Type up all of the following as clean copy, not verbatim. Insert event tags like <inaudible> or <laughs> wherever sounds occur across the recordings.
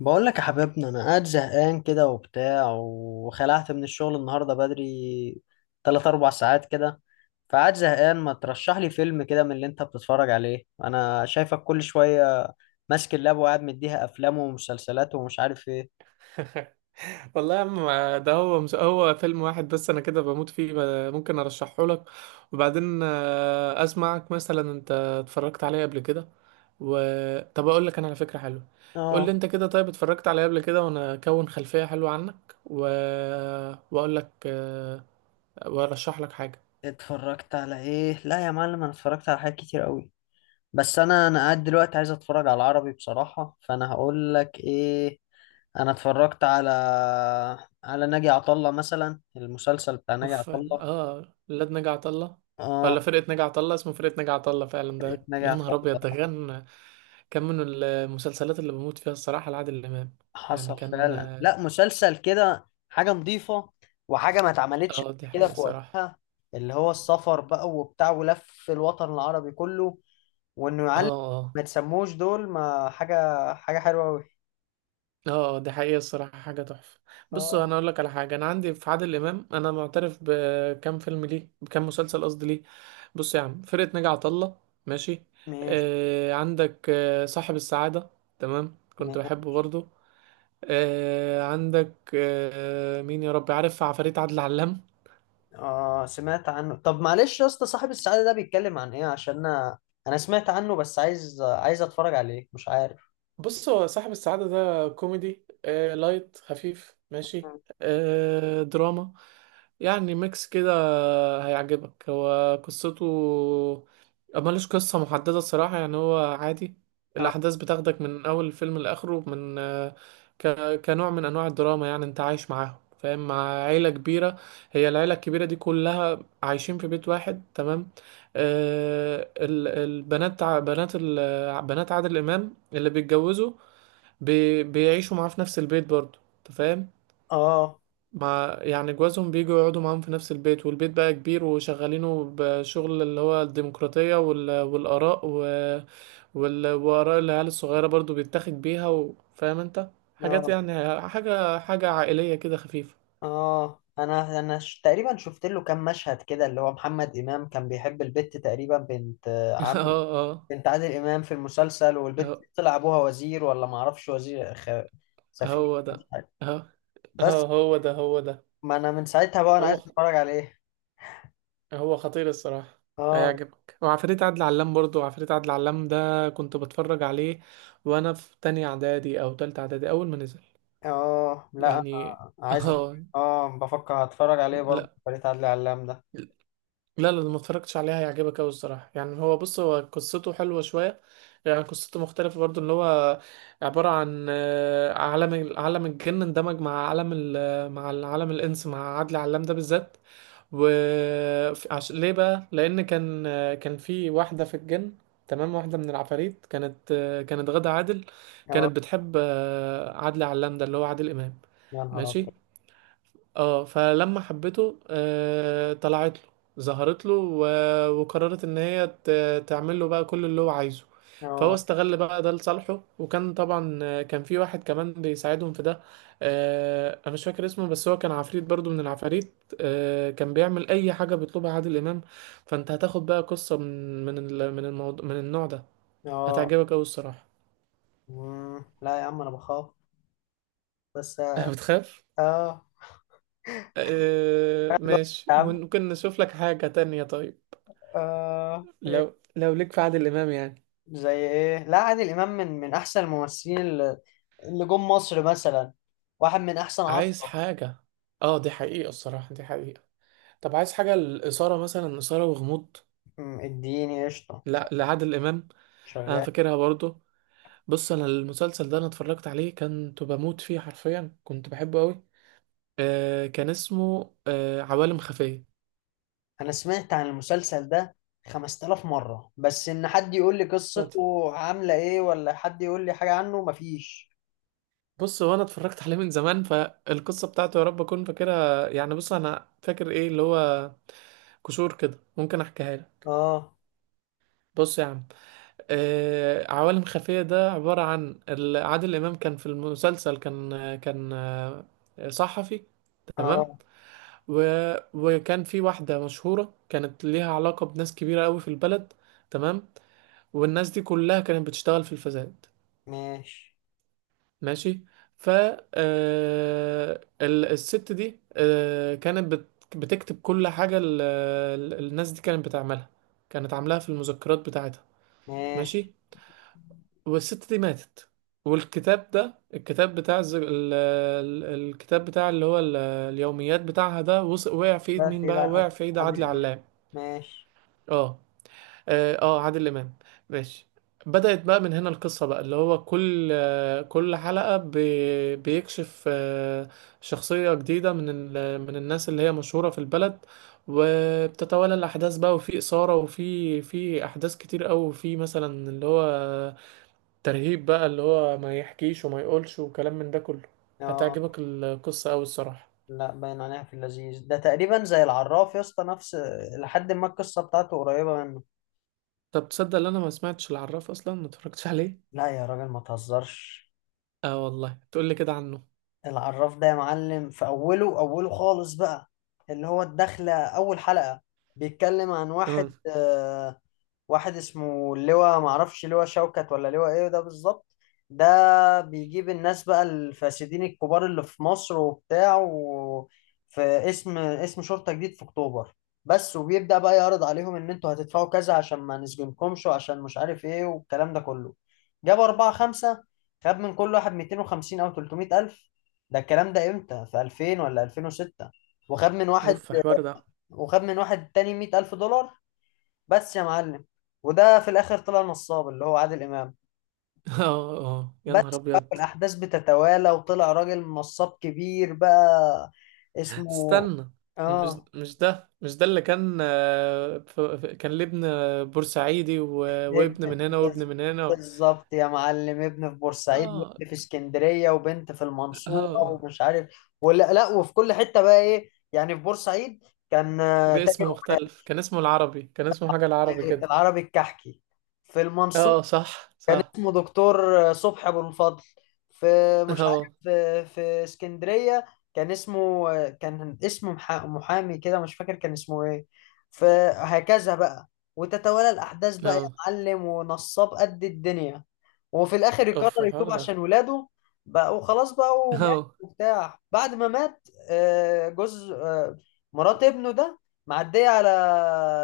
بقول لك يا حبيبنا، انا قاعد زهقان كده وبتاع، وخلعت من الشغل النهارده بدري 3 4 ساعات كده. فقاعد زهقان، ما ترشح لي فيلم كده من اللي انت بتتفرج عليه؟ انا شايفك كل شويه ماسك اللاب، وقاعد مديها افلام ومسلسلات ومش عارف ايه. <laughs> والله يا عم، ده هو مش هو فيلم واحد بس، انا كده بموت فيه. ممكن ارشحه لك وبعدين اسمعك مثلا انت اتفرجت عليه قبل كده و... طب اقول لك انا على فكرة حلوة. قول لي اه، انت كده، طيب اتفرجت عليه قبل كده وانا اكون خلفية حلوة عنك واقول لك وارشح لك حاجة. اتفرجت على ايه؟ لا يا معلم، انا اتفرجت على حاجات كتير قوي. بس انا قاعد دلوقتي عايز اتفرج على العربي بصراحه، فانا هقول لك ايه. انا اتفرجت على ناجي عطا الله مثلا، المسلسل بتاع ناجي اوف. عطا الله. اه، ولاد نجا عطا الله، اه، ولا فرقة نجا عطا الله؟ اسمه فرقة نجا عطا الله فعلا. ده ناجي يا عطا نهار ابيض، ده الله. كان كان من المسلسلات اللي بموت فيها الصراحة، لعادل امام. يعني حصل كان. فعلا. لا، مسلسل كده حاجه نظيفه، وحاجه ما اتعملتش اه دي قبل كده حقيقة في الصراحة. وقتها. اللي هو السفر بقى وبتاع، ولف الوطن العربي كله، وانه اه يعلم. اه ما تسموش دول، ما حاجه حاجه حلوه قوي. اه. دي حقيقة الصراحة، حاجة تحفة. بصوا، اه، انا اقول لك على حاجة، انا عندي في عادل امام انا معترف بكام فيلم ليه، بكام مسلسل قصدي ليه. بص يا عم، فرقة نجا عطا الله، ماشي. ماشي. آه عندك آه صاحب السعادة، تمام كنت بحبه برضو. آه عندك آه مين يا رب عارف، عفاريت عادل علام. اه، سمعت عنه. طب معلش يا اسطى، صاحب السعادة ده بيتكلم عن ايه؟ عشان انا سمعت عنه، بس عايز اتفرج عليه، مش عارف. بص، هو صاحب السعادة ده كوميدي، آه لايت خفيف ماشي، آه دراما، يعني ميكس كده. هيعجبك. هو قصته، ملوش قصة محددة الصراحة، يعني هو عادي. اه، الأحداث بتاخدك من أول الفيلم لآخره، من ك... كنوع من أنواع الدراما. يعني أنت عايش معاهم، فاهم، مع عيلة كبيرة. هي العيلة الكبيرة دي كلها عايشين في بيت واحد، تمام؟ آه البنات، بنات بنات عادل امام اللي بيتجوزوا بيعيشوا معاه في نفس البيت برضه، انت فاهم؟ اه، مع يعني جوازهم، بيجوا يقعدوا معاهم في نفس البيت، والبيت بقى كبير وشغالينه بشغل اللي هو الديمقراطية والآراء وآراء العيال الصغيرة برضه بيتاخد بيها، فاهم انت، اه. حاجات، يعني حاجة حاجة عائلية كده خفيفة. انا تقريبا شفت له كام مشهد كده، اللي هو محمد امام كان بيحب البت، تقريبا بنت <laughs> عامل اه بنت عادل امام في المسلسل، اه، والبت هو طلع ابوها وزير، ولا ما اعرفش، وزير سفير، هو مش ده، عارف. اه بس اه هو ده هو ده. ما انا من ساعتها بقى انا عايز هو اتفرج عليه. هو خطير الصراحة. اه، هيعجبك. وعفاريت عدل علام برضو، عفاريت عدل علام ده كنت بتفرج عليه وانا في تانية اعدادي او تالتة اعدادي، اول ما نزل اه، لا يعني. انا عايز <laughs> اه. اه، بفكر هتفرج عليه برضه، لا فريق عدلي علام ده. لا، ما اتفرجتش عليها. هيعجبك قوي الصراحه. يعني هو، بص، هو قصته حلوه شويه، يعني قصته مختلفه برضو. ان هو عباره عن عالم عالم الجن اندمج مع عالم مع العالم الانس، مع عادل علام ده بالذات. و ليه بقى؟ لان كان كان في واحده في الجن، تمام، واحده من العفاريت، كانت كانت غادة عادل. اه كانت بتحب عادل علام ده اللي هو عادل امام، يا نهار ماشي. ابيض. اه فلما حبته آه، طلعت له، ظهرت له، وقررت ان هي تعمل له بقى كل اللي هو عايزه. فهو اه، استغل بقى ده لصالحه، وكان طبعا كان في واحد كمان بيساعدهم في ده. آه انا مش فاكر اسمه، بس هو كان عفريت برضو من العفاريت، آه كان بيعمل اي حاجة بيطلبها عادل امام. فانت هتاخد بقى قصة من الموضوع، من النوع ده. اه، هتعجبك اوي الصراحة. لا يا عم، انا بخاف. بس، <laughs> اه. بتخاف؟ آه، آه حلو. ماشي، يا عم. ممكن نشوف لك حاجة تانية طيب. إيه؟ لو لو ليك في عادل امام يعني، زي ايه؟ لا، عادل امام من احسن الممثلين، اللي جم مصر مثلا، واحد من احسن عايز عشرة. حاجة. اه دي حقيقة الصراحة، دي حقيقة. طب عايز حاجة الإثارة مثلا، إثارة وغموض؟ اديني قشطه. لا لعادل إمام. أنا شغال. فاكرها برضو. بص، أنا المسلسل ده أنا اتفرجت عليه كنت بموت فيه حرفيا، كنت بحبه أوي. آه كان اسمه آه عوالم خفية. انا سمعت عن المسلسل ده 5000 مرة، بس ان حد يقول لي صدفة. قصته عاملة ايه، ولا حد يقول لي حاجة عنه، مفيش. بص، هو أنا اتفرجت <laughs> عليه من زمان، فالقصة بتاعته يا رب أكون فاكرها يعني. بص أنا فاكر إيه اللي هو كشور كده، ممكن أحكيها لك. اه، بص يا عم، عوالم خفية ده عبارة عن عادل إمام كان في المسلسل، كان كان صحفي، تمام، اه، و... وكان في واحدة مشهورة كانت ليها علاقة بناس كبيرة قوي في البلد، تمام. والناس دي كلها كانت بتشتغل في الفساد، ماشي. ماشي. ف آه، الست دي بتكتب كل حاجة الناس دي كانت بتعملها، كانت عاملاها في المذكرات بتاعتها، ماشي. ماشي. والست دي ماتت، والكتاب ده، الكتاب بتاع الز... ال... ال- الكتاب بتاع اللي هو اليوميات بتاعها ده، وقع في ايد لا، مين في، بقى؟ لا وقع في ايد عادل عادل إمام. علام. ماشي. اه اه آه، عادل امام، ماشي. بدأت بقى من هنا القصة بقى، اللي هو كل كل حلقة بيكشف آه، شخصية جديدة من من الناس اللي هي مشهورة في البلد. وبتتوالى الأحداث بقى، وفي إثارة وفي في أحداث كتير أوي، وفي مثلا اللي هو ترهيب بقى، اللي هو ما يحكيش وما يقولش وكلام من ده كله. اه. هتعجبك القصة أوي الصراحة. لا، باين عليها في اللذيذ ده، تقريبا زي العراف يا اسطى، نفس... لحد ما القصة بتاعته قريبة منه. طب تصدق ان انا ما سمعتش العراف اصلا؟ ما اتفرجتش عليه. لا يا راجل، ما تهزرش. اه والله، تقول لي كده عنه. العراف ده يا معلم، في اوله اوله خالص بقى، اللي هو الدخلة، اول حلقة، بيتكلم عن اه واحد، واحد اسمه لواء، معرفش لواء شوكت ولا لواء ايه ده بالظبط. ده بيجيب الناس بقى الفاسدين الكبار اللي في مصر وبتاع، و... في اسم، شرطة جديد في اكتوبر بس. وبيبدأ بقى يعرض عليهم ان انتوا هتدفعوا كذا، عشان ما نسجنكمش، وعشان مش عارف ايه، والكلام ده كله. جاب أربعة خمسة، خد من كل واحد 250 أو 300 ألف. ده الكلام ده امتى؟ في 2000 ولا 2006. وخد من واحد، اوف حوار ده. وخد من واحد تاني 100 ألف دولار، بس يا معلم. وده في الاخر طلع نصاب، اللي هو عادل امام. <laughs> اه اه يا بس. نهار بقى ابيض. الاحداث بتتوالى، وطلع راجل نصاب كبير بقى. اسمه... استنى، مش اه، مش ده اللي كان كان ليه ابن بورسعيدي ابن، وابن من هنا وابن بز- من هنا بالظبط يا معلم، ابن في بورسعيد، اه وابن في اسكندريه، وبنت في اه المنصوره، آه. ومش عارف، ولا لا. وفي كل حته بقى ايه، يعني في بورسعيد كان تاجر باسم قماش، مختلف، كان اسمه العربي، كان اسمه حاجة العربي كده. العربي الكحكي. في المنصورة اه صح كان صح. اسمه دكتور صبحي ابو الفضل. في، <laughs> مش عارف، اه في اسكندريه كان اسمه، محامي كده، مش فاكر كان اسمه ايه. فهكذا بقى، وتتوالى الاحداث بقى يا اه معلم، ونصاب قد الدنيا. وفي الاخر يقرر اوف يتوب الحوار عشان ده. ولاده بقى، وخلاص بقى، ومات اه، وبتاع. بعد ما مات جوز مرات ابنه ده، معديه على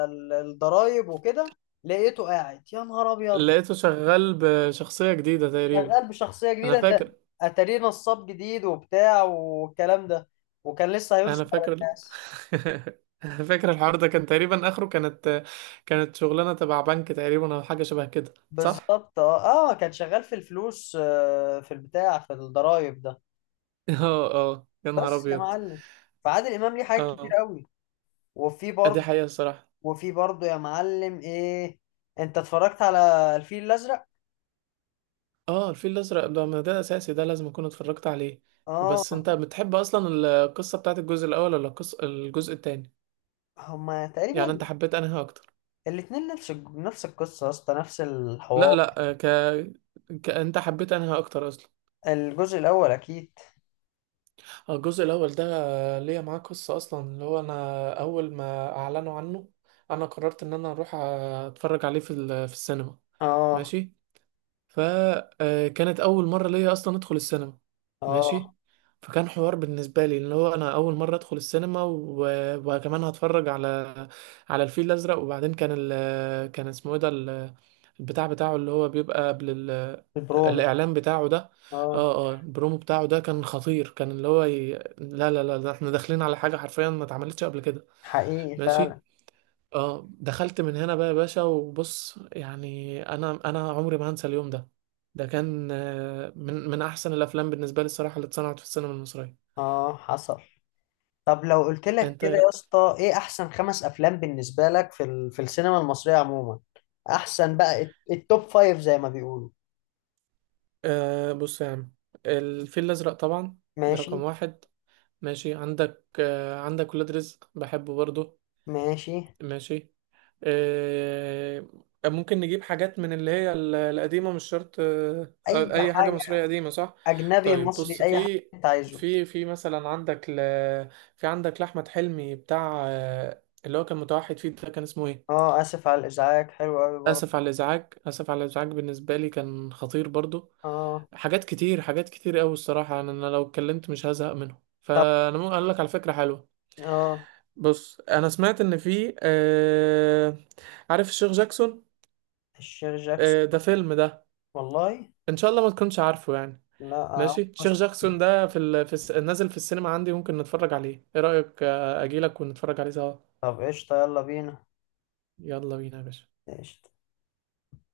الضرايب وكده، لقيته قاعد يا نهار ابيض، لقيته شغال بشخصية جديدة تقريبا. شغال بشخصية انا جديدة ده. فاكر، اتاريه نصاب جديد وبتاع، والكلام ده، وكان لسه انا هيرسم على فاكر. <laughs> الناس. انا فاكر الحوار ده كان تقريبا اخره، كانت كانت شغلانة تبع بنك تقريبا، او حاجة شبه كده، صح؟ بالظبط، اه، اه، كان شغال في الفلوس، في البتاع، في الضرايب ده، اه اه يا نهار بس يا ابيض. معلم. فعادل امام ليه حاجات كتير اه قوي. وفي دي برضه، حقيقة الصراحة. يا معلم ايه، انت اتفرجت على الفيل الازرق؟ اه الفيل الازرق ده، ما ده اساسي، ده لازم اكون اتفرجت عليه. بس اه. انت بتحب اصلا القصة بتاعت الجزء الاول ولا القصة الجزء التاني؟ هما يعني انت تقريبا حبيت انهي اكتر؟ الاتنين نفس القصه يا اسطى، نفس لا الحوار. لا انت حبيت انهي اكتر اصلا؟ الجزء الاول اكيد. الجزء الأول ده ليا معاه قصة أصلا، اللي هو أنا أول ما أعلنوا عنه أنا قررت إن أنا أروح أتفرج عليه في السينما، اه، ماشي. فكانت اول مره ليا اصلا ادخل السينما، ماشي. اه، فكان حوار بالنسبه لي، اللي هو انا اول مره ادخل السينما، وكمان هتفرج على على الفيل الازرق. وبعدين كان كان اسمه ايه ده البتاع بتاعه اللي هو بيبقى قبل البرومو. الاعلان بتاعه ده. اه، اه اه البرومو بتاعه ده كان خطير، كان اللي هو لا لا لا، ده احنا داخلين على حاجه حرفيا ما اتعملتش قبل كده، حقيقي ماشي. فعلا. اه، دخلت من هنا بقى يا باشا، وبص يعني، انا انا عمري ما هنسى اليوم ده. ده كان من من احسن الافلام بالنسبه لي الصراحه اللي اتصنعت في السينما المصريه. اه، حصل. طب لو قلت لك انت كده إيه يا رأيك؟ اسطى، ايه احسن خمس افلام بالنسبه لك في في السينما المصريه عموما؟ احسن بقى التوب فايف زي ما بيقولوا. آه بص يا عم، الفيل الازرق طبعا، ده ماشي. رقم واحد، ماشي. عندك آه عندك ولاد رزق، بحبه برضه، ماشي. ماشي. آه، ممكن نجيب حاجات من اللي هي القديمة، مش شرط، اي أي حاجة حاجه، مصرية قديمة صح؟ اجنبي، طيب مصري، بص، اي حاجه انت عايزه. في مثلا عندك في عندك لأحمد حلمي بتاع اللي هو كان متوحد فيه ده، كان اسمه ايه؟ اه، اسف على الازعاج، حلو قوي برضه. آسف على الإزعاج، آسف على الإزعاج بالنسبة لي كان خطير برضو. اه، حاجات كتير، حاجات كتير أوي الصراحة. أنا أنا لو اتكلمت مش هزهق منهم، طب. فأنا ممكن أقول لك على فكرة حلوة. اه، بص، أنا سمعت إن في عارف الشيخ جاكسون؟ الشير جاكسون. ده فيلم ده، والله. ان شاء الله ما تكونش عارفه يعني. لا. ماشي، شيخ جاكسون ده في ال... في الس... نازل في السينما عندي، ممكن نتفرج عليه، ايه رأيك؟ اجيلك ونتفرج عليه سوا. طب قشطه، يلا بينا. يلا بينا يا باشا. قشطه.